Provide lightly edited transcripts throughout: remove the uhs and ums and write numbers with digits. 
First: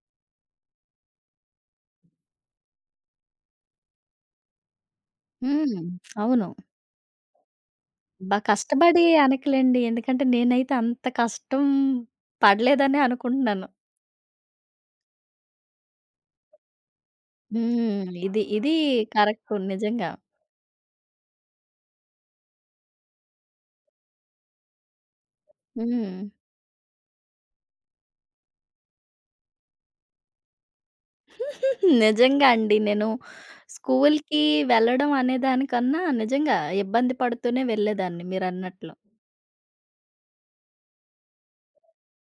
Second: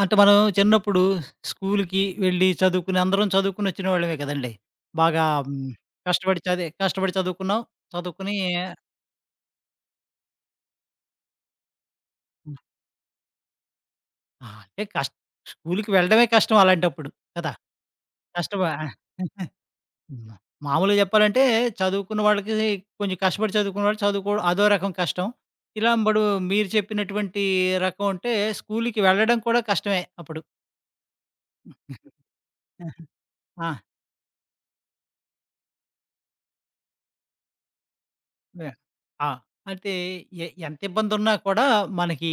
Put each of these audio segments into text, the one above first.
అంటే మనం చిన్నప్పుడు స్కూల్‌కి వెళ్ళి చదువుకుని అందరం చదువుకునొచ్చిన వాళ్ళమే కదండీ! బాగా హ్మ్, హ్మ్. కష్టపడి అవును. కష్టపడి చదువుకున్నాం. చదువుకుని. బా కష్టపడి అనకలేండి. ఎందుకంటే నేనైతే అంత కష్టం పడలేదనే అనుకుంటున్నాను. ఆ! అంటే కష్ స్కూల్‌కి వెళ్ళడమే కష్టం అలాంటప్పుడు కదా! హ్మ్. ఇది కష్టమా? ఇది కరెక్ట్ నిజంగా. హ్మ్. మామూలుగా చెప్పాలంటే చదువుకున్న వాళ్ళకి కొంచెం కష్టపడి చదువుకున్న వాళ్ళు చదువుకోవడం అదో రకం కష్టం. ఇలా ఇప్పుడు హ్మ్. మీరు చెప్పినటువంటి రకం అంటే స్కూల్‌కి వెళ్ళడం కూడా కష్టమే అప్పుడు. నిజంగా అండి. ఆహా! నేను ఆ! స్కూల్‌కి వెళ్ళడం అనేదానికన్నా నిజంగా ఇబ్బంది పడుతూనే వెళ్ళేదాన్ని యాహ్! మీరన్నట్లు. ఆ! అంటే ఎంత ఇబ్బందున్నా కూడా మనకి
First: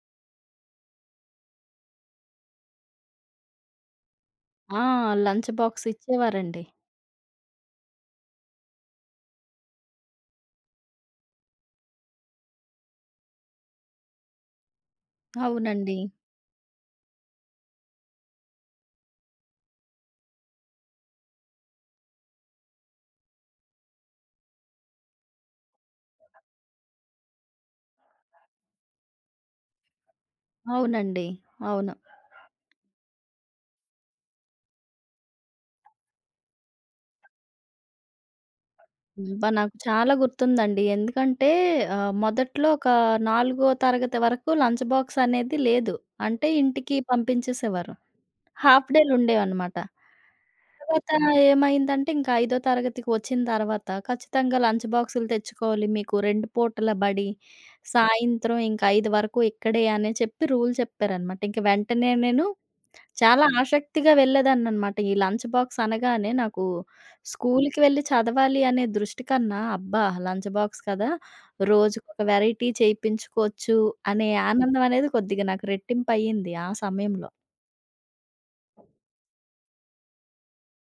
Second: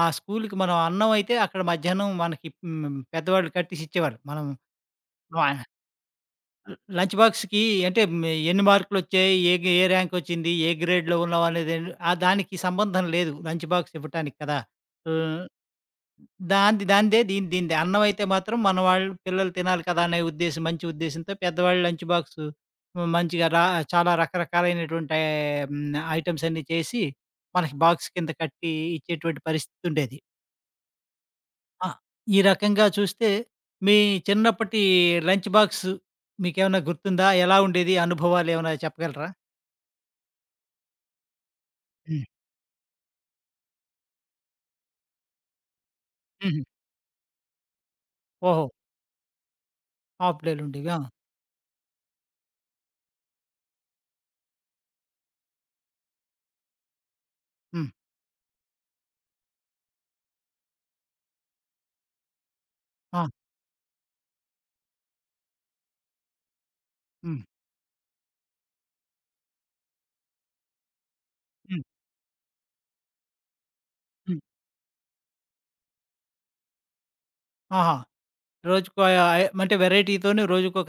ఆ స్కూలుకి మనం అన్నం అయితే అక్కడ మధ్యాహ్నం మనకి పెద్దవాళ్ళు కట్టేసి ఇచ్చేవారు. మనం ఆ! వ లంచ్ బాక్స్ ఇచ్చేవారండి. లంచ్ బాక్స్‌కి అంటే ఎన్ని మార్కులొచ్చాయి? ఏ ర్యాంకొచ్చింది? ఏ గ్రేడ్‌లో ఉన్నావు? అనేది ఆ దానికి సంబంధం లేదు లంచ్ బాక్స్ ఇవ్వటానికి కదా! ఆహ్! అవునండి. దాందే. దీనిదే. అన్నమైతే మాత్రం మన వాళ్ళు పిల్లలు తినాలి కదా! అనే ఉద్దేశ్యం, మంచి ఉద్దేశ్యంతో పెద్దవాళ్ళు లంచ్ బాక్సు. హ్మ్. మంచిగా రా చాలా రకరకాలైనటువంటి ఐటెమ్స్ అన్నీ చేసి, మనకి బాక్స్ కింద కట్టి ఇచ్చేటువంటి పరిస్థితి ఉండేది. అవునండి. ఆ! అవును. ఈ రకంగా చూస్తే మీ చిన్నప్పటి లంచ్ బాక్సు మీకేమైనా గుర్తుందా? ఎలా ఉండేది? అనుభవాలేమైనా చెప్పగలరా? అబ్బా! నాకు చాలా గుర్తుందండి. ఎందుకంటే హ్మ్. మొదట్లో ఒక నాలుగో తరగతి వరకు లంచ్ బాక్స్ అనేది లేదు. అంటే హుహు. ఇంటికి పంపించేసేవారు. ఓహో! హాఫ్ డేలు ఉండేవన్నమాట. హాఫ్ డేలుండేవి. ఆ! తర్వాత ఏమైందంటే ఇంకా ఐదో తరగతికి వచ్చిన తర్వాత ఖచ్చితంగా లంచ్ బాక్సులు తెచ్చుకోవాలి. మీకు 2 పూటల బడి, హ్మ్. సాయంత్రం ఇంక 5 వరకు ఇక్కడే అని చెప్పి రూల్ చెప్పారన్నమాట. ఇంక వెంటనే నేను ఆ! చాలా ఆసక్తిగా వెళ్ళేదాన్ననమాట. ఈ లంచ్ బాక్స్ అనగానే నాకు హ్మ్. స్కూల్‌కి వెళ్లి చదవాలి అనే దృష్టి కన్నా, అబ్బా! లంచ్ బాక్స్ కదా! హ్మ్. రోజుకొక వెరైటీ చేయించుకోవచ్చు అనే హ్మ్. ఆనందం అనేది కొద్దిగా నాకు రెట్టింపయ్యింది ఆ సమయంలో. ఆహా! రోజుకో ఆహ్, అంటే వేరైటీతోని రోజుకొక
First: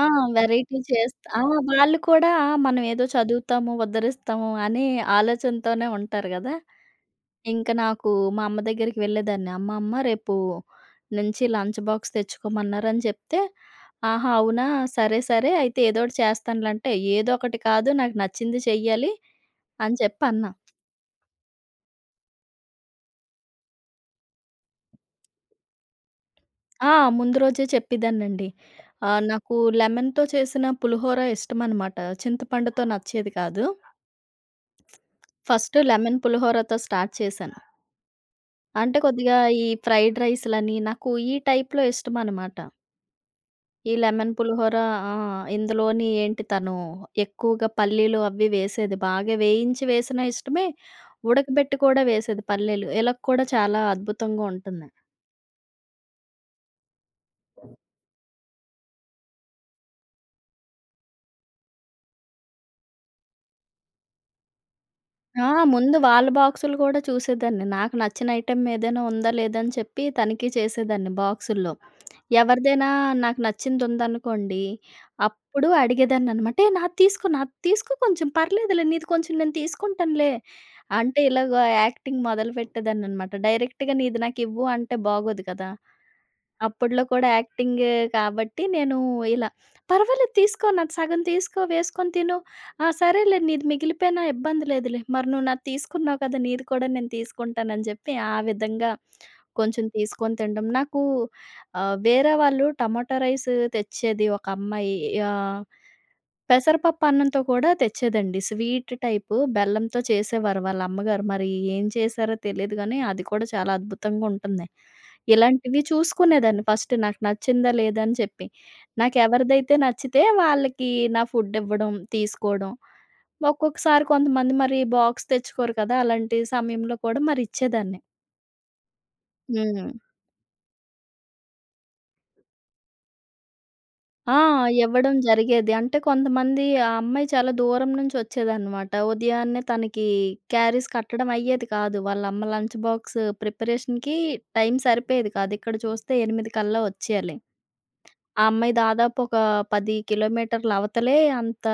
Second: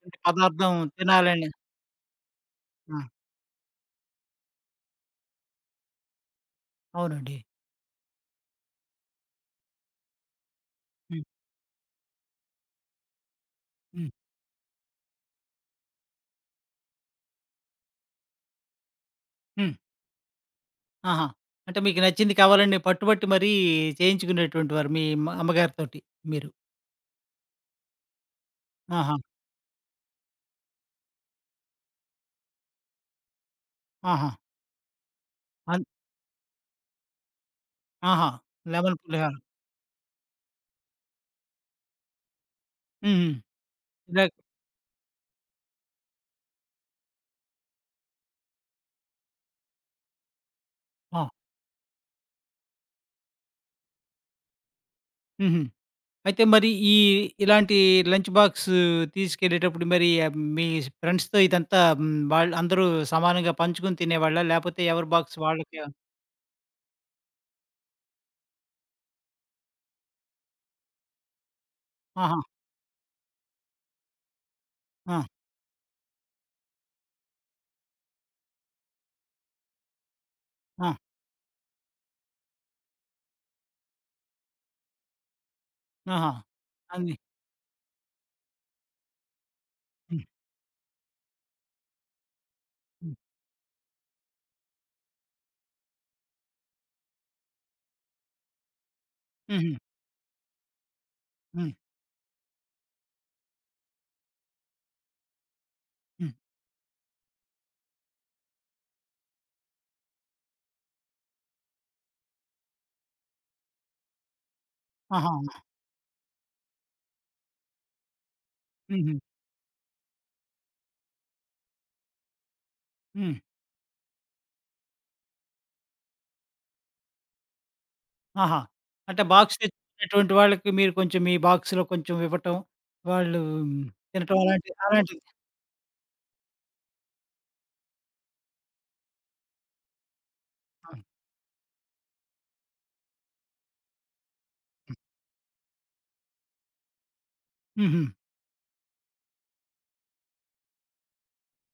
ఆ! పదార్థం వెరైటీ చేస్తా ఆ! తినాలని. వాళ్ళు కూడా మనం ఆ! ఏదో చదువుతాము, ఉద్ధరిస్తాము అనే ఆలోచనతోనే ఉంటారు గదా! అవునండి. ఇంక నాకు మా అమ్మ దగ్గరికి వెళ్ళేదాన్ని. అమ్మ, అమ్మ రేపు హ్మ్. నుంచి లంచ్ బాక్స్ తెచ్చుకోమన్నారని చెప్తే, హ్మ్. "ఆహా! అవునా? సరే, సరే అయితే ఏదోకటి చేస్తానులే" అంటే, "ఏదో ఒకటి కాదు నాకు నచ్చింది చెయ్యాలి" హ్మ్. అని చెప్పి అన్నా. ఆహా! అంటే మీకు నచ్చింది కావాలని పట్టుబట్టి మరీ చేయించుకునేటువంటివారు మీ అమ్మగారితోటి మీరు. ఆ! ముందు రోజే చెప్పేదాన్నండి. ఆహా! నాకు లెమన్‌తో చేసిన పులిహోర ఇష్టమనమాట. చింతపండుతో నచ్చేది కాదు. ఆహా! ఫస్ట్ అన్ లెమన్ పులిహోరతో స్టార్ట్ చేశాను. ఆహా! అంటే లెమన్ పులిహోర. కొద్దిగా ఈ ఫ్రైడ్ రైస్‌లని నాకు ఈ టైప్‌లో ఇష్టమనమాట. హుహు. ఈ ఇలా. లెమన్ పులిహోర ఆ! ఇందులోని ఏంటి తను ఎక్కువగా పల్లీలు అవి వేసేది. బాగా వేయించి వేసినా ఇష్టమే, ఆ! ఉడకబెట్టి కూడా వేసేది పల్లీలు. ఇలా కూడా చాలా అద్భుతంగా ఉంటుంది. హుహు. అయితే మరి ఈ ఇలాంటి లంచ్ బాక్స్ తీసుకెళ్ళేటప్పుడు మరి ఆహ్, మీ ఫ్రెండ్స్‌తో ఇదంతా వాళ్ళు అందరూ సమానంగా పంచుకొని తినేవాళ్ళా? లేపోతే ఎవరి బాక్స్ ఆ! వాళ్ళకే? ముందు వాళ్ళ బాక్సులు కూడా చూసేదాన్ని. నాకు నచ్చిన ఐటెమ్ ఏదైనా ఉందా లేదా అని చెప్పి తనిఖీ చేసేదాన్ని బాక్సుల్లో. ఆహా! ఎవరిదైనా నాకు నచ్చింది ఉందనుకోండి, ఆ! అప్పుడు అడిగేదాన్ననమాట. "ఏ! నాది తీసుకో, నాది తీసుకో కొంచెం పర్లేదులే, నీది కొంచెం నేను తీసుకుంటానులే." ఆ! అంటే ఇలాగ యాక్టింగ్ మొదలుపెట్టేదాన్ననమాట. డైరెక్ట్‌గా "నీది నాకివ్వు" అంటే బాగోదు కదా! ఆహా! అప్పట్లో అన్ని. కూడా యాక్టింగ్ కాబట్టి నేను ఇలా హ్మ్. "పర్వాలేదు తీసుకో, నాది సగం తీసుకో, వేసుకొని తిను. ఆ! హ్మ్. సరేలే నీది మిగిలిపోయినా ఇబ్బంది లేదులే. మరి నువ్వు నాది తీసుకున్నావు కదా! నీది కూడా నేను తీసుకుంటాను" అని చెప్పి ఆ విధంగా హుహు. కొంచెం తీసుకొని తినడం. నాకు హ్మ్. వేరే వాళ్ళు టమాటా రైస్ తెచ్చేది ఒక అమ్మాయి. ఆహ్, హ్మ్. పెసరపప్పు అన్నంతో కూడా తెచ్చేదండి. స్వీట్ టైపు బెల్లంతో చేసేవారు వాళ్ళ అమ్మగారు. మరి ఏం చేశారో తెలీదు గానీ, అది కూడా చాలా అద్భుతంగా ఉంటుంది. ఆహా! ఇలాంటివి చూసుకునేదాన్ని ఫస్ట్ నాకు నచ్చిందా లేదా అని చెప్పి. హుహు. నాకెవరిదైతే నచ్చితే వాళ్ళకి నా ఫుడ్ ఇవ్వడం, తీసుకోవడం. హ్మ్. ఒక్కొక్కసారి కొంతమంది మరి బాక్స్ తెచ్చుకోరు కదా! అలాంటి సమయంలో కూడా మరి ఇచ్చేదాన్ని. ఆహా! అంటే బాక్స్ హ్మ్. తెచ్చుకున్నటువంటి వాళ్ళకి మీరు కొంచెం మీ బాక్స్‌లో కొంచెం ఇవ్వటం, వాళ్ళు ఆ! తినటం అలాంటి ఇవ్వడం అలాంటిది. జరిగేది. అంటే కొంతమంది ఆ అమ్మాయి చాలా దూరం నుంచి వచ్చేదనమాట. ఉదయాన్నే తనకి క్యారీస్ హ్మ్. కట్టడం అయ్యేది కాదు. వాళ్ళమ్మ లంచ్ బాక్స్ ప్రిపరేషన్‌కి టైం సరిపోయేది కాదు. ఇక్కడ చూస్తే 8 కల్లా వచ్చేయాలి. హుహు. ఆ అమ్మాయి దాదాపు ఒక 10 కిలోమీటర్ల అవతలే అంత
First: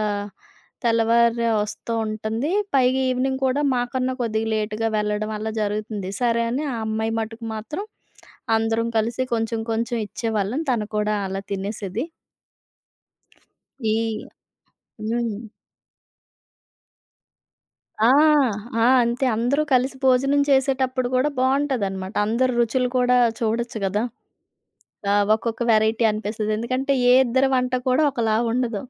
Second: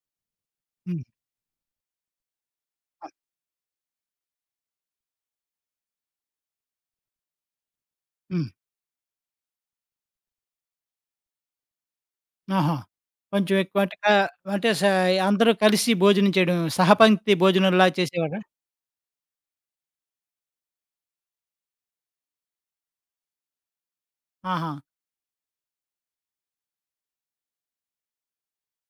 హ్మ్. తెల్లవారే వస్తూ ఉంటుంది. పైగా ఈవినింగ్ కూడా మాకన్నా కొద్దిగా లేట్‌గా వెళ్ళడం అలా జరుగుతుంది. సరే అని ఆ అమ్మాయి మటుకు మాత్రం హ్మ్. అందరం కలిసి కొంచెం కొంచెం ఇచ్చేవాళ్ళం. తను కూడా అలా తినేసేది. ఆహా! కొంచెం ఎక్కువ ఈ అంటే అంటే హ్మ్. అందరూ కలిసి భోజనం చేయడం, సహపంక్తి భోజనంలా ఆ! చేసేవారా? ఆ! అంతే. అందరూ కలిసి భోజనం చేసేటప్పుడు కూడా బావుంటదనమాట. అందరు రుచులు కూడా చూడొచ్చు గదా! ఆహా! ఒక్కొక్క వెరైటీ అనిపిస్తది. ఎందుకంటే ఏ ఇద్దరి వంట కూడా ఒకలా ఉండదు.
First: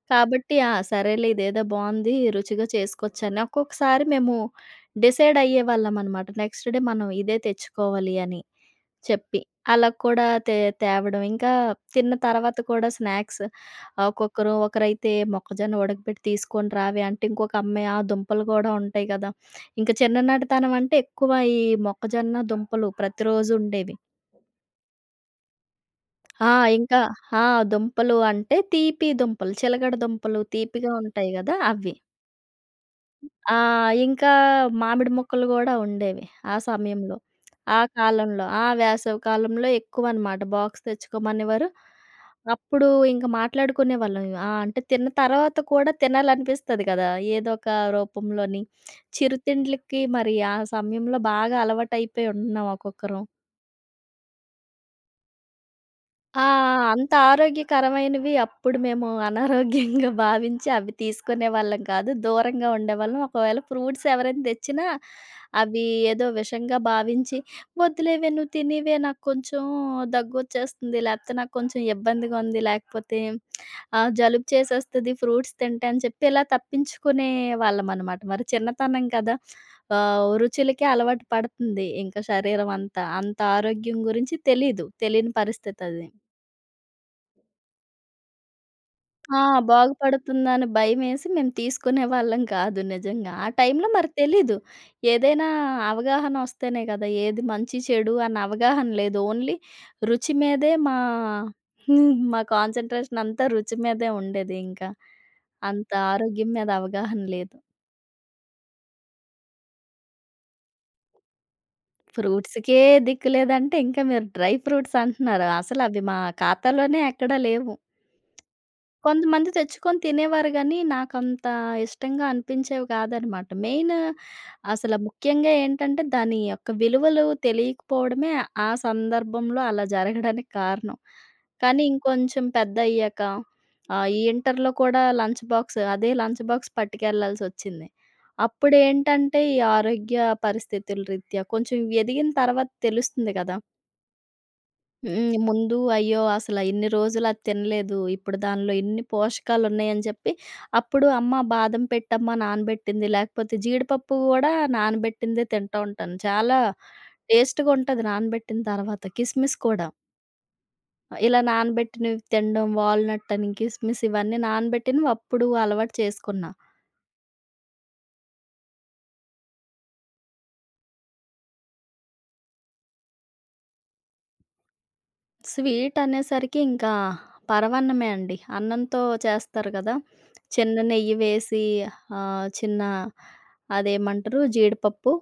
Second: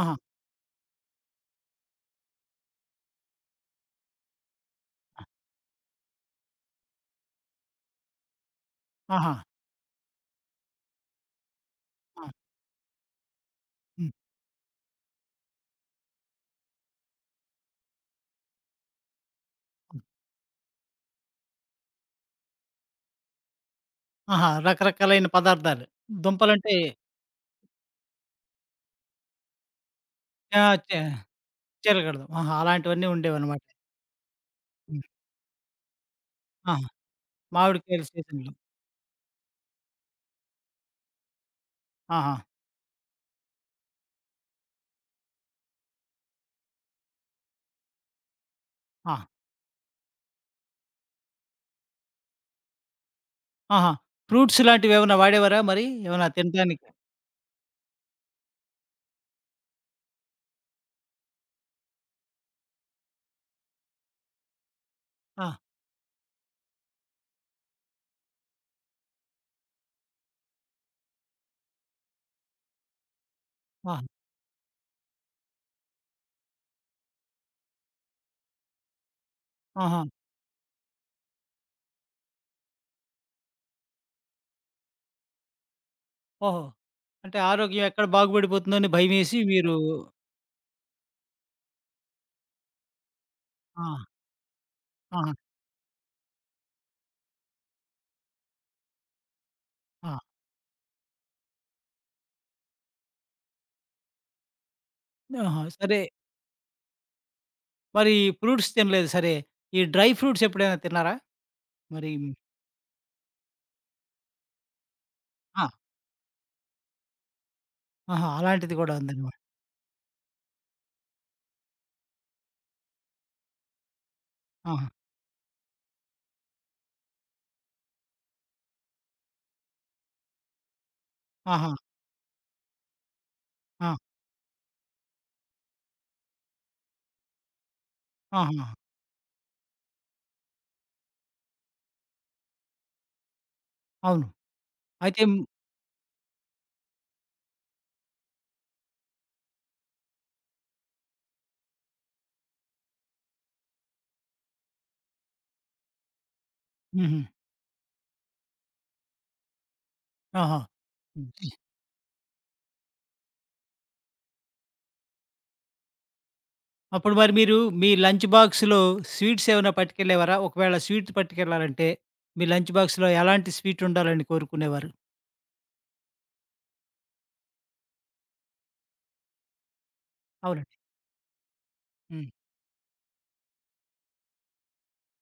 ఆహా! కాబట్టి ఆ! సరేలే ఇదేదో బావుంది. రుచిగా చేసుకోవచ్చని. ఒక్కొక్కసారి మేము డిసైడ్ అయ్యేవాళ్ళమనమాట. నెక్స్ట్ డే మనం ఇదే తెచ్చుకోవాలి అని. ఆహా! చెప్పి. అలా కూడా తేవడం. ఇంకా తిన్న ఆ! తర్వాత కూడా స్నాక్స్ హ్మ్. ఒక్కొక్కరు ఒకరైతే మొక్కజొన్న ఉడకబెట్టి తీసుకొని రావే అంటే, ఇంకొక అమ్మాయి ఆ దుంపలు గూడా ఉంటాయి గదా! ఇంక హ్మ్. చిన్ననాటితనం అంటే ఎక్కువ ఈ మొక్కజొన్న దుంపలు ప్రతిరోజు ఉండేవి. ఆహా! రకరకాలైన పదార్థాలు. ఆ! దుంపలంటే? ఇంకా ఆ! దుంపలు అంటే తీపి దుంపలు, చిలకడ దుంపలు ఆ! తీపిగా చే ఉంటాయి గదా! అవి. చీలకడ ఆహా! అలాంటివన్నీ ఆ! ఉండేవన్నమాట. ఇంకా హ్మ్. మామిడి మొక్కలు గూడా ఉండేవి ఆ ఆ! సమయంలో. ఆ మామిడికాయల కాలంలో. సీజన్‌లో. ఆ! వేసవి కాలంలో ఎక్కువనమాట. బాక్స్ తెచ్చుకోమనేవారు. ఆహా! అప్పుడు ఇంక మాట్లాడుకునేవాళ్ళం. ఆ! అంటే తిన్న తర్వాత కూడా తినాలనిపిస్తది కదా! ఏదో ఒక రూపంలోని. ఆ! చిరుతిండ్లకి మరి ఆ సమయంలో బాగా అలవాటయిపోయి ఉన్నాం ఒక్కొక్కరం. ఆహా! ఫ్రూట్స్ లాంటివేమన్నా వాడేవారా మరి? ఏమన్నా ఆ! తినడానికి? అంత ఆరోగ్యకరమైనవి అప్పుడు మేము అనారోగ్యంగా భావించి అవి తీసుకునేవాళ్ళం కాదు. దూరంగా ఉండేవాళ్ళం. ఒకవేళ ఫ్రూట్స్ ఎవరైనా తెచ్చినా ఆ! అవి ఏదో విషంగా భావించి, "వద్దులేవే నువ్వు తినివే నాకు కొంచెం దగ్గొచ్చేస్తుంది, లేకపోతే నాకు కొంచెం ఇబ్బందిగా ఉంది, లేకపోతే ఆ! జలుబు చేసేస్తది ఫ్రూట్స్ తింటే" అని చెప్పి ఇలా తప్పించుకునే వాళ్ళమనమాట. మరి చిన్నతనం కదా! ఆహా! రుచులకే అలవాటు పడుతుంది ఇంకా శరీరం అంతా. అంత ఆరోగ్యం గురించి తెలీదు. తెలియని పరిస్థితది. ఓహో! అంటే ఆరోగ్యం ఎక్కడ బాగుపడిపోతుందో అని ఆ! భయమేసి మీరు? బాగుపడుతుందని భయమేసి మేము తీసుకునేవాళ్ళం కాదు నిజంగా. ఆ ఆ! టైంలో మరి తెలీదు. ఆహా! ఏదైనా అవగాహన వస్తేనే కదా! ఏది మంచి, చెడు అన్న అవగాహన లేదు. ఓన్లీ ఆ! రుచి మీదే మా మా కాన్సంట్రేషన్ అంతా రుచి మీదే ఉండేది ఇంకా. ఆహా! అంత సరే. ఆరోగ్యం మీద అవగాహన లేదు. మరి ఫ్రూట్స్ తినలేదు సరే. ఈ డ్రై ఫ్రూట్స్ ఎప్పుడైనా తిన్నారా? మరి. ఫ్రూట్స్‌కే దిక్కు లేదంటే ఇంకా మీరు డ్రై ఫ్రూట్స్ అంటున్నారు. ఆ! అసలు అవి మా ఖాతాలోనే ఎక్కడా లేవు. ఆహా! అలాంటిది కూడా ఉందన్నమాట. కొంతమంది తెచ్చుకొని తినేవారు గానీ, నాకంత ఇష్టంగా అనిపించేవి కాదనమాట. మెయిన్ ఆహా! అసల ముఖ్యంగా ఏంటంటే, దాని యొక్క విలువలు తెలియకపోవడమే ఆ సందర్భంలో అలా జరగడానికి కారణం. ఆహా! కానీ ఇంకొంచెం పెద్దయ్యాక ఆ! ఈ ఇంటర్‌లో కూడా లంచ్ బాక్స్ అదే లంచ్ బాక్స్ పట్టుకెళ్ళాల్సొచ్చింది. ఆహా! అప్పుడేంటంటే, ఈ ఆరోగ్య పరిస్థితుల రీత్యా కొంచెం ఎదిగిన తర్వాత తెలుస్తుంది కదా! అవును. అయితే. హ్మ్. ముందు అయ్యో! అసల ఇన్ని రోజులు అది తినలేదు. ఇప్పుడు దానిలో ఇన్ని పోషకాలున్నాయని చెప్పి, అప్పుడు అమ్మ బాదం పెట్టమ్మ నానబెట్టింది, లేకపోతే జీడిపప్పు గూడా నానబెట్టిందే తింటా ఉంటాను. చాలా హుహు. టేస్ట్‌గా ఉంటది నానబెట్టిన తర్వాత. కిస్మిస్ కూడా. ఆహా! ఇలా నానబెట్టినవి తినడం, వాల్‌నట్ అని, కిస్మిస్ ఇవన్నీ నానబెట్టినవి అప్పుడు అలవాటు చేసుకున్నా. అప్పుడు మరి మీరు మీ లంచ్ బాక్స్‌లో స్వీట్స్ ఏమైనా పట్టుకెళ్ళేవారా? ఒకవేళ స్వీట్ పట్టుకెళ్ళాలంటే, మీ లంచ్ బాక్స్‌లో ఎలాంటి స్వీట్ ఉండాలని కోరుకునేవారు? స్వీట్ అనేసరికి ఇంకా పరమాన్నమే అండి. అన్నంతో చేస్తారు గదా! అవునండి. చిన్న నెయ్యి వేసి హ్మ్. చిన్న అదేమంటారు? జీడిపప్పు,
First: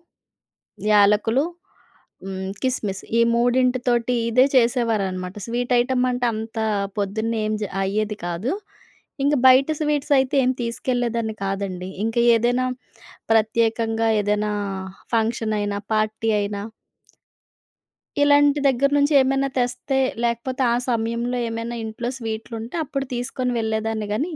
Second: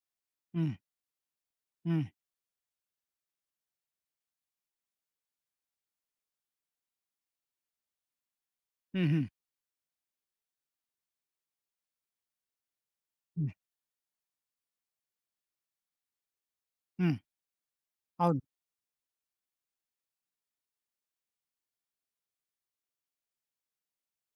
హ్మ్. యాలకులు, హ్మ్. హ్మ్, కిస్మిస్ ఈ మూడింటితోటి ఇదే చేసేవారనమాట. స్వీట్ ఐటెమ్ అంటే అంత పొద్దున్నే ఏం జ అయ్యేది కాదు. హుహు. ఇంక బయట స్వీట్స్ అయితే ఏం తీసుకెళ్ళేదాన్ని కాదండి. ఇంక ఏదైనా హ్మ్. ప్రత్యేకంగా ఏదైనా ఫంక్షన్ అయినా, పార్టీ అయినా హ్మ్. అవును. ఇలాంటి దగ్గర నుంచి ఏమైనా తెస్తే, లేకపోతే ఆ సమయంలో ఏమైనా ఇంట్లో స్వీట్లుంటే అప్పుడు తీసుకొని వెళ్ళేదాన్ని గానీ,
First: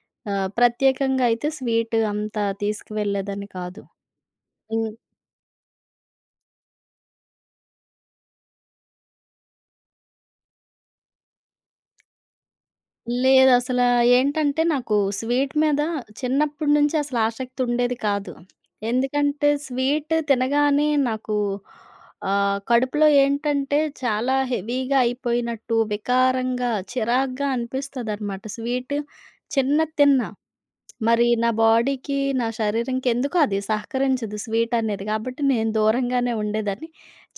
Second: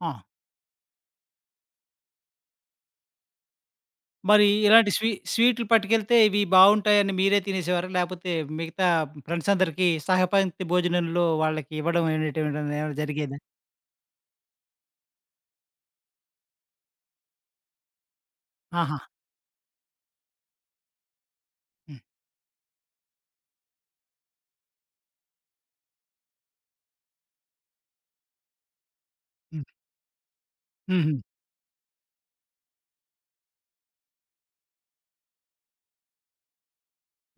ఆ! ప్రత్యేకంగా అయితే స్వీట్ అంత తీసుకువెళ్ళేదాన్ని కాదు. మరి ఇలాంటి హ్మ్. స్వీట్లు పట్టుకెళ్తే ఇవి బావుంటాయని మీరే తినేసేవారా? లేపోతే మిగతా ఫ్రెండ్స్ అందరికీ సహపంక్తి భోజనంలో వాళ్ళకి ఇవ్వడం అనేటువంటిది ఏమైనా జరిగేదా? లేదసలా ఏంటంటే, నాకు స్వీట్ మీద చిన్నప్పటి నుంచి అసలు ఆసక్తి ఉండేది కాదు. ఆహా! ఎందుకంటే, స్వీట్ తినగానే నాకు హ్మ్. కడుపులో ఏంటంటే, చాలా హెవీగా అయిపోయినట్టు, వికారంగా, చిరాగ్గా అనిపిస్తదనమాట. స్వీట్ హ్మ్. చిన్నది తిన్నా, హుహు. మరి నా బాడీకి, నా శరీరంకి ఎందుకో అది సహకరించదు స్వీట్ అనేది. కాబట్టి నేను దూరంగానే ఉండేదాన్ని.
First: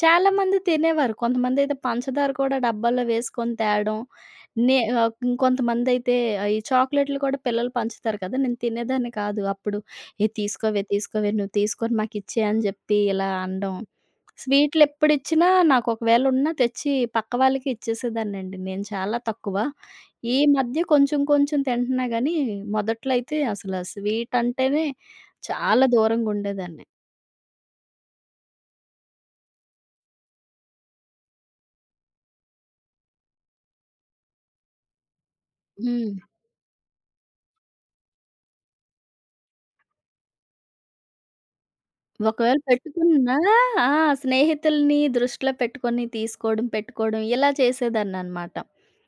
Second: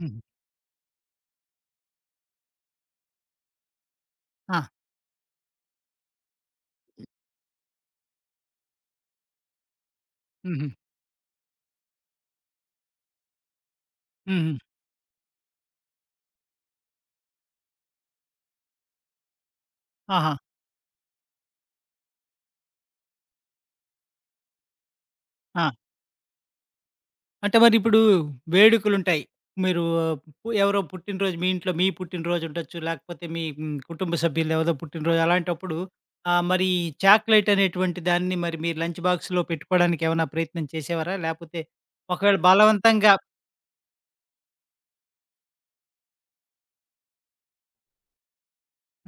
హుహు. చాలామంది తినేవారు. కొంతమందైతే పంచదార కూడా డబ్బాలో వేసుకొని తేడం. ఆ! ఇంకొంతమందైతే ఈ చాక్లెట్‌లు కూడా పిల్లలు పంచుతారు కదా! నేను తినేదాన్ని కాదు అప్పుడు. "ఏహ్! హుహు. తీసుకోవే, తీసుకోవే నువ్వు తీసుకొని మాకిచ్చేయి" అని జెప్పి ఇలా అనడం. హుహు. స్వీట్‌లెప్పుడిచ్చినా నాకు ఒకవేళ ఉన్నా తెచ్చి పక్క వాళ్ళకి ఇచ్చేసేదాన్నండి. నేను చాలా తక్కువ. ఆహా! ఈ మధ్య కొంచెం కొంచెం తింటున్నా గానీ, మొదట్లో అయితే అసల స్వీట్ అంటేనే ఆ! చాలా దూరంగుండేదాన్ని. అంటే మరిప్పుడు వేడుకలుంటాయి. మీరు ఎవరో పుట్టినరోజు, మీ ఇంట్లో మీ పుట్టినరోజు ఉండొచ్చు. లేకపోతే మీ కుటుంబ సభ్యులెవరదో పుట్టినరోజు అలాంటప్పుడు హ్మ్. మరి చాక్లెట్ అనేటువంటి దాన్ని మరి మీరు లంచ్ బాక్స్‌లో పెట్టుకోవడానికి ఏమైనా ప్రయత్నం చేసేవారా? లేపోతే ఒకవేళ ఒకవేళ బలవంతంగా? పెట్టుకున్నా ఆ! స్నేహితులని దృష్టిలో పెట్టుకొని తీసుకోవడం, పెట్టుకోవడం ఇలా చేసేదాన్ననమాట.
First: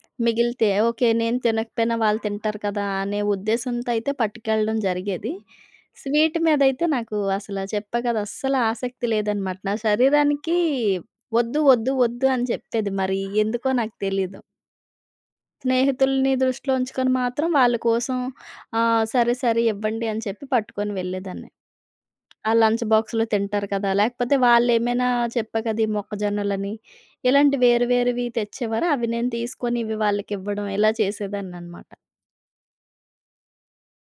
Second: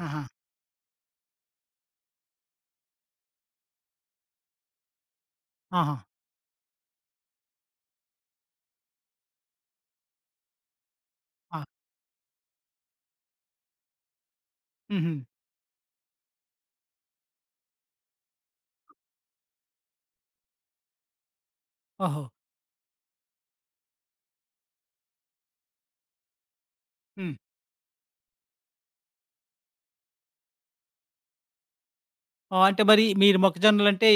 ఆహా! మిగిలితే ఓకే. నేను తినకపోయినా వాళ్ళు తింటారు కదా! అనే ఉద్దేశంతో అయితే పట్టుకెళ్ళడం జరిగేది. ఆహా! స్వీట్ మీదయితే నాకు అసల చెప్పా కదా! అస్సలు ఆసక్తి లేదనమాట. నా శరీరానికి వద్దు, ఆ! వద్దు, వద్దు అని చెప్పేది. మరి ఎందుకో నాకు తెలీదు. హుహు. స్నేహితులని దృష్టిలో ఉంచుకొని మాత్రం వాళ్ళ కోసం సరే, సరే ఇవ్వండి అని చెప్పి పట్టుకొని వెళ్ళేదాన్ని. ఓహో! ఆ లంచ్ బాక్స్‌లో తింటారు కదా! లేకపోతే వాళ్ళేమైనా చెప్పా కదా! ఈ మొక్కజొన్నలని హ్మ్. ఇలాంటి వేరు వేరువి తెచ్చేవారు. అవి నేను తీసుకొని ఇవి వాళ్ళకివ్వడం ఇలా చేసేదాన్ననమాట. ఆహ్, అంటే మరి మీరు మొక్కజొన్నలంటే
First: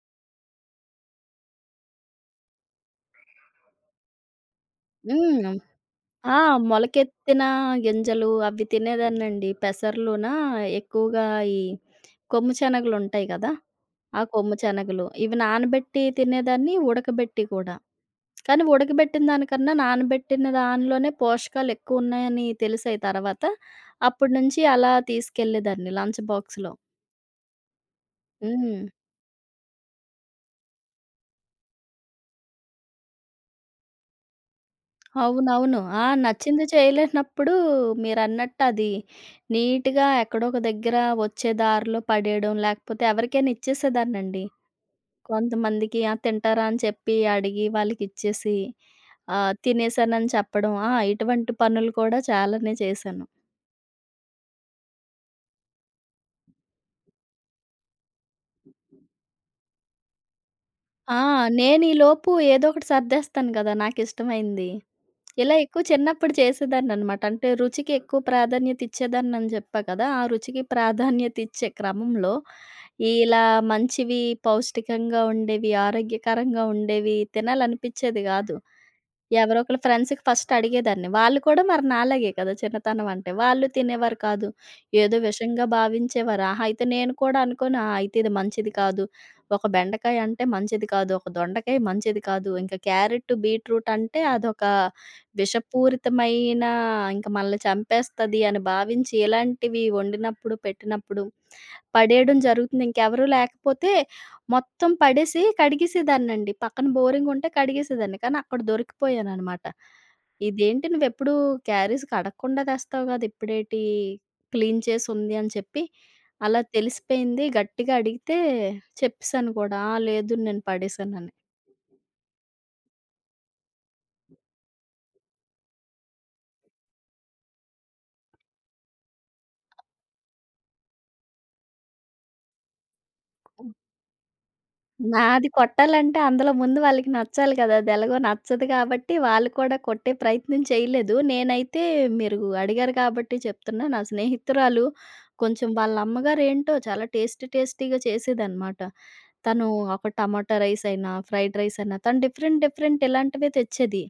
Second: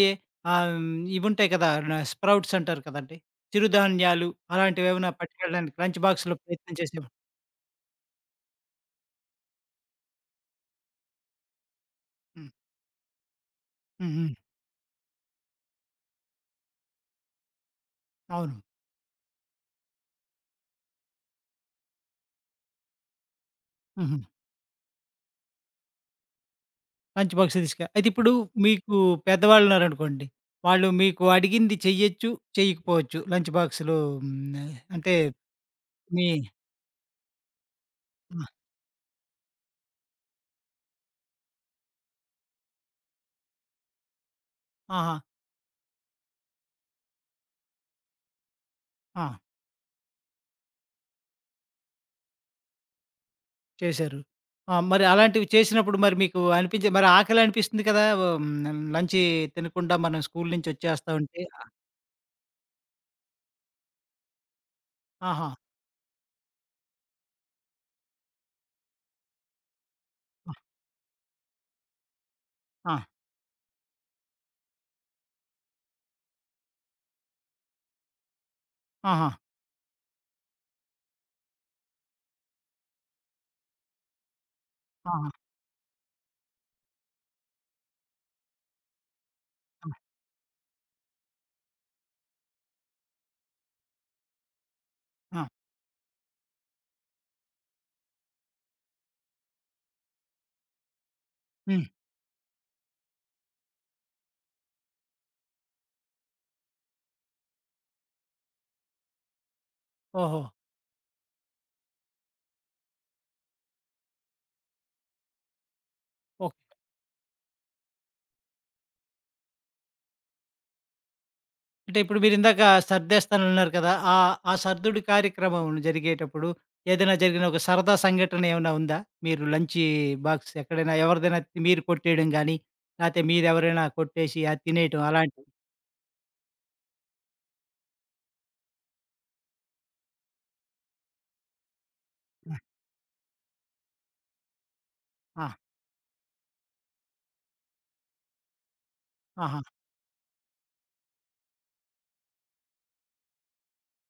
ఆహ్, ఇవుంటాయి కదా! స్ప్రౌట్స్ అంటారు కదండీ! చిరుధాన్యాలు అలాంటివేమైనా హ్మ్. పట్టుకెళ్ళడానికి లంచ్ బాక్స్‌లో ఆ! ప్రయత్నం చేసేవా? మొలకెత్తిన గింజలు అవి తినేదాన్నండి. పెసర్లునా ఎక్కువగా ఈ హ్మ్. కొమ్ము శనగలుంటాయి కదా! హ్మ్. ఆ హ్మ్. కొమ్ము శనగలు ఇవి నానబెట్టి తినేదాన్ని, ఉడకబెట్టి కూడా. అవును. కానీ ఉడకబెట్టిన దానికన్నా నానబెట్టిన దానిలోనే పోషకాలెక్కువున్నాయని తెలిసాయి తర్వాత. హుహు. అప్పటి నుంచి అలా తీసుకెళ్ళేదాన్ని లంచ్ బాక్స్‌లో. లంచ్ బాక్స్ తీసుక అయితే ఇప్పుడు హ్మ్. మీకు పెద్దవాళ్ళున్నారనుకోండి. వాళ్ళు మీకు అడిగింది చెయ్యొచ్చు, చెయ్యకపోవచ్చు. లంచ్ బాక్స్‌లో హ్మ్. అంటే అవునవును. ఆ! మీ. నచ్చింది చేయలేనప్పుడు ఆ! మీరన్నట్టు అది నీట్‌గా ఎక్కడో ఒక దగ్గర వచ్చే దారిలో పడేయడం, లేకపోతే ఎవరికైనా ఇచ్చేసేదాన్నండి. ఆహా! కొంతమందికి ఆ! తింటారా అని చెప్పి అడిగి వాళ్ళకిచ్చేసి ఆ! తినేసానని చెప్పడం. ఆ! ఇటువంటి పనులు కూడా చాలానే చేశాను. చేశారు. ఆ! మరి అలాంటివి చేసినప్పుడు మరి మీకు అనిపించే మరి ఆకలనిపిస్తుంది కదా! లంచ్ తినకుండా మనం స్కూలు నుంచొచ్చేస్తా ఆ! ఉంటే. నేనీలోపు ఏదో ఒకటి సర్దేస్తాను గదా! నాకిష్టమైంది. ఆహా! ఇలా ఎక్కువ చిన్నప్పుడు చేసేదాన్ననమాట. అంటే రుచికి ఎక్కువ ప్రాధాన్యత ఇచ్చేదాన్నని చెప్పా కదా! ఆ ఆ! రుచికి ప్రాధాన్యత ఇచ్చే క్రమంలో ఆ! ఇలా మంచివి, పౌష్టికంగా ఉండేవి, ఆరోగ్యకరంగా ఉండేవి తినాలనిపిచ్చేది గాదు. ఆహా! ఎవరో ఒకళ్ళ ఫ్రెండ్స్‌కి ఫస్ట్ అడిగేదాన్ని. వాళ్ళు కూడా మరి నాలాగే కదా! చిన్నతనం అంటే. వాళ్ళు తినేవారు కాదు. ఏదో ఆహా! విషంగా భావించేవారు. ఆహా! అయితే నేను కూడా అనుకోని ఆహా! అయితే ఇది మంచిది కాదు. ఒక ఆ! బెండకాయ అంటే మంచిది కాదు. ఒక దొండకాయ మంచిది కాదు. ఇంకా క్యారెట్, బీట్రూట్ అంటే అదొక ఆ! విషపూరితమైన ఇంక మనల్ని చంపేస్తది అని భావించి ఇలాంటివి వండినప్పుడు, పెట్టినప్పుడు హ్మ్. పడేయడం జరుగుతుంది. ఇంకెవరు లేకపోతే మొత్తం పడేసి కడిగేసేదాన్నండి. పక్కన బోరింగుంటే కడిగేసేదాన్ని. కానీ అక్కడ దొరికిపోయాననమాట. ఓహో! "ఇదేంటి నువ్వెప్పుడూ క్యారీస్ కడగకుండా తెస్తావు గదా! ఇప్పుడేటి క్లీన్ చేసుంది" అని చెప్పి ఓహ్! అలా తెలిసిపోయింది. గట్టిగా అడిగితే చెప్పేసాను కూడా. "ఆ! లేదు నేను పడేసానని." అంటే ఇప్పుడు మీరిందాక సర్దేస్తానన్నారు కదా! ఆ ఆ సర్దుడు కార్యక్రమం జరిగేటప్పుడు ఏదైనా జరిగిన ఒక సరదా సంఘటన ఏమైనా ఉందా? మీరు లంచీ బాక్స్ ఎక్కడైనా ఎవరిదైనా మీరు కొట్టేయడం గానీ, లేతే మీరెవరైనా కొట్టేసి అది తినేయటం అలాంటివి. నాది కొట్టాలంటే అందులో ముందు వాళ్ళకి నచ్చాలి కదా! అదెలాగో నచ్చదు కాబట్టి వాళ్ళు కూడా కొట్టే ప్రయత్నం చేయలేదు. నేనైతే మీరు అడిగారు కాబట్టి చెప్తున్నా. నా స్నేహితురాలు ఆ! కొంచెం వాళ్ళ అమ్మగారు ఏంటో చాలా టేస్టీ టేస్టీగా చేసేదనమాట. ఆహా! తను ఒక టమాటా రైస్ అయినా, ఫ్రైడ్ రైస్ అయినా తను డిఫరెంట్ డిఫరెంట్ ఇలాంటివే తెచ్చేది.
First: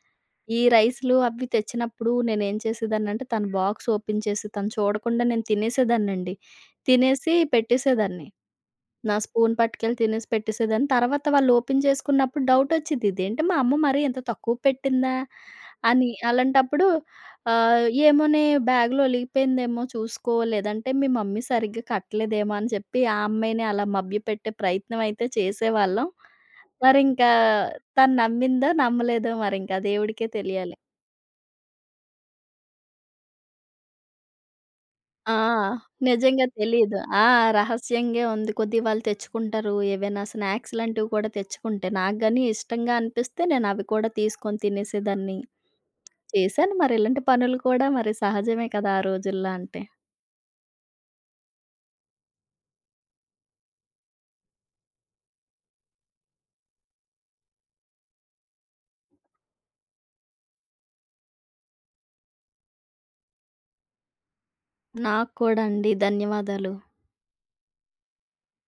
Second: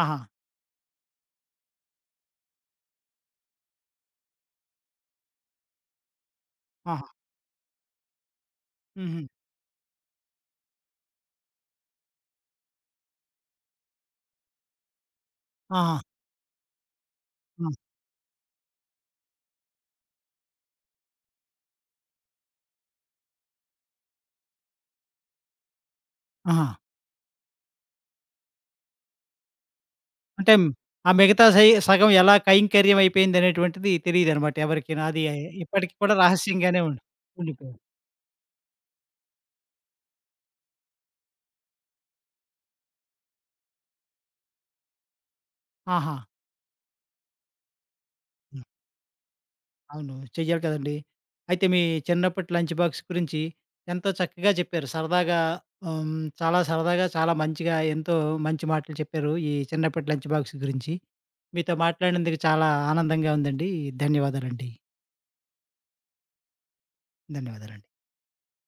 ఆహా! ఈ రైస్‌లు అవి తెచ్చినప్పుడు నేనేం చేసేదాన్నంటే తను బాక్స్ ఓపెన్ చేసి తను చూడకుండా నేను తినేసేదాన్నండి. ఆహా! తినేసి పెట్టేసేదాన్ని. నా హుహు. స్పూన్ పట్టుకెళ్ళి తినేసి పెట్టేసేదాన్ని. తర్వాత వాళ్ళు ఓపెన్ చేసుకున్నప్పుడు డౌటొచ్చిద్ది. ఇదేంటి మా అమ్మ మరీ ఇంత తక్కువ పెట్టిందా? ఆహా! అని. అలాంటప్పుడు ఆ! ఏమోనే బ్యాగ్‌లో ఒలిగిపోయిందేమో చూసుకో, లేదంటే మీ మమ్మీ సరిగ్గా కట్టలేదేమో అని చెప్పి ఆ అమ్మాయిని అలా మభ్యపెట్టే ప్రయత్నం అయితే చేసేవాళ్ళం. ఆహా! మరింకా తను నమ్మిందో, నమ్మలేదో మరింక ఆ దేవుడికే అంటే తెలియాలి. ఆ మిగతా సగం ఎలా కైంకర్యం అయిపోయిందనేటువంటిది తెలీదనమాట ఎవరికీను. అది ఆ! ఇప్పటికి కూడా నిజంగా రహస్యంగానే తెలీదు. ఉండి ఆ! ఉండిపోయింది. రహస్యంగే ఉంది. కొద్దిగా వాళ్ళు తెచ్చుకుంటారు. ఏవైనా స్నాక్స్ లాంటివి కూడా తెచ్చుకుంటే, నాకు గాని ఇష్టంగా అనిపిస్తే నేను అవి కూడా తీసుకొని తినేసేదాన్ని. ఆహా! చేశాను మరి ఇలాంటి పనులు కూడా మరి సహజమే కదా! ఆ రోజుల్లో అంటే. అవును. చెయ్యాలి కదండీ! అయితే మీ చిన్నప్పటి లంచ్ బాక్స్ గురించి ఎంతో చక్కగా చెప్పారు. సరదాగా ఆహ్, హ్మ్. చాలా సరదాగా, చాలా మంచిగా ఎంతో మంచి మాటలు చెప్పారు ఈ చిన్నప్పటి లంచ్ బాక్స్ గురించి. మీతో మాట్లాడినందుకు చాలా ఆనందంగా ఉందండి. ధన్యవాదాలండి. నాకు కూడా అండి. ధన్యవాదాలు. ధన్యవాదాలండి.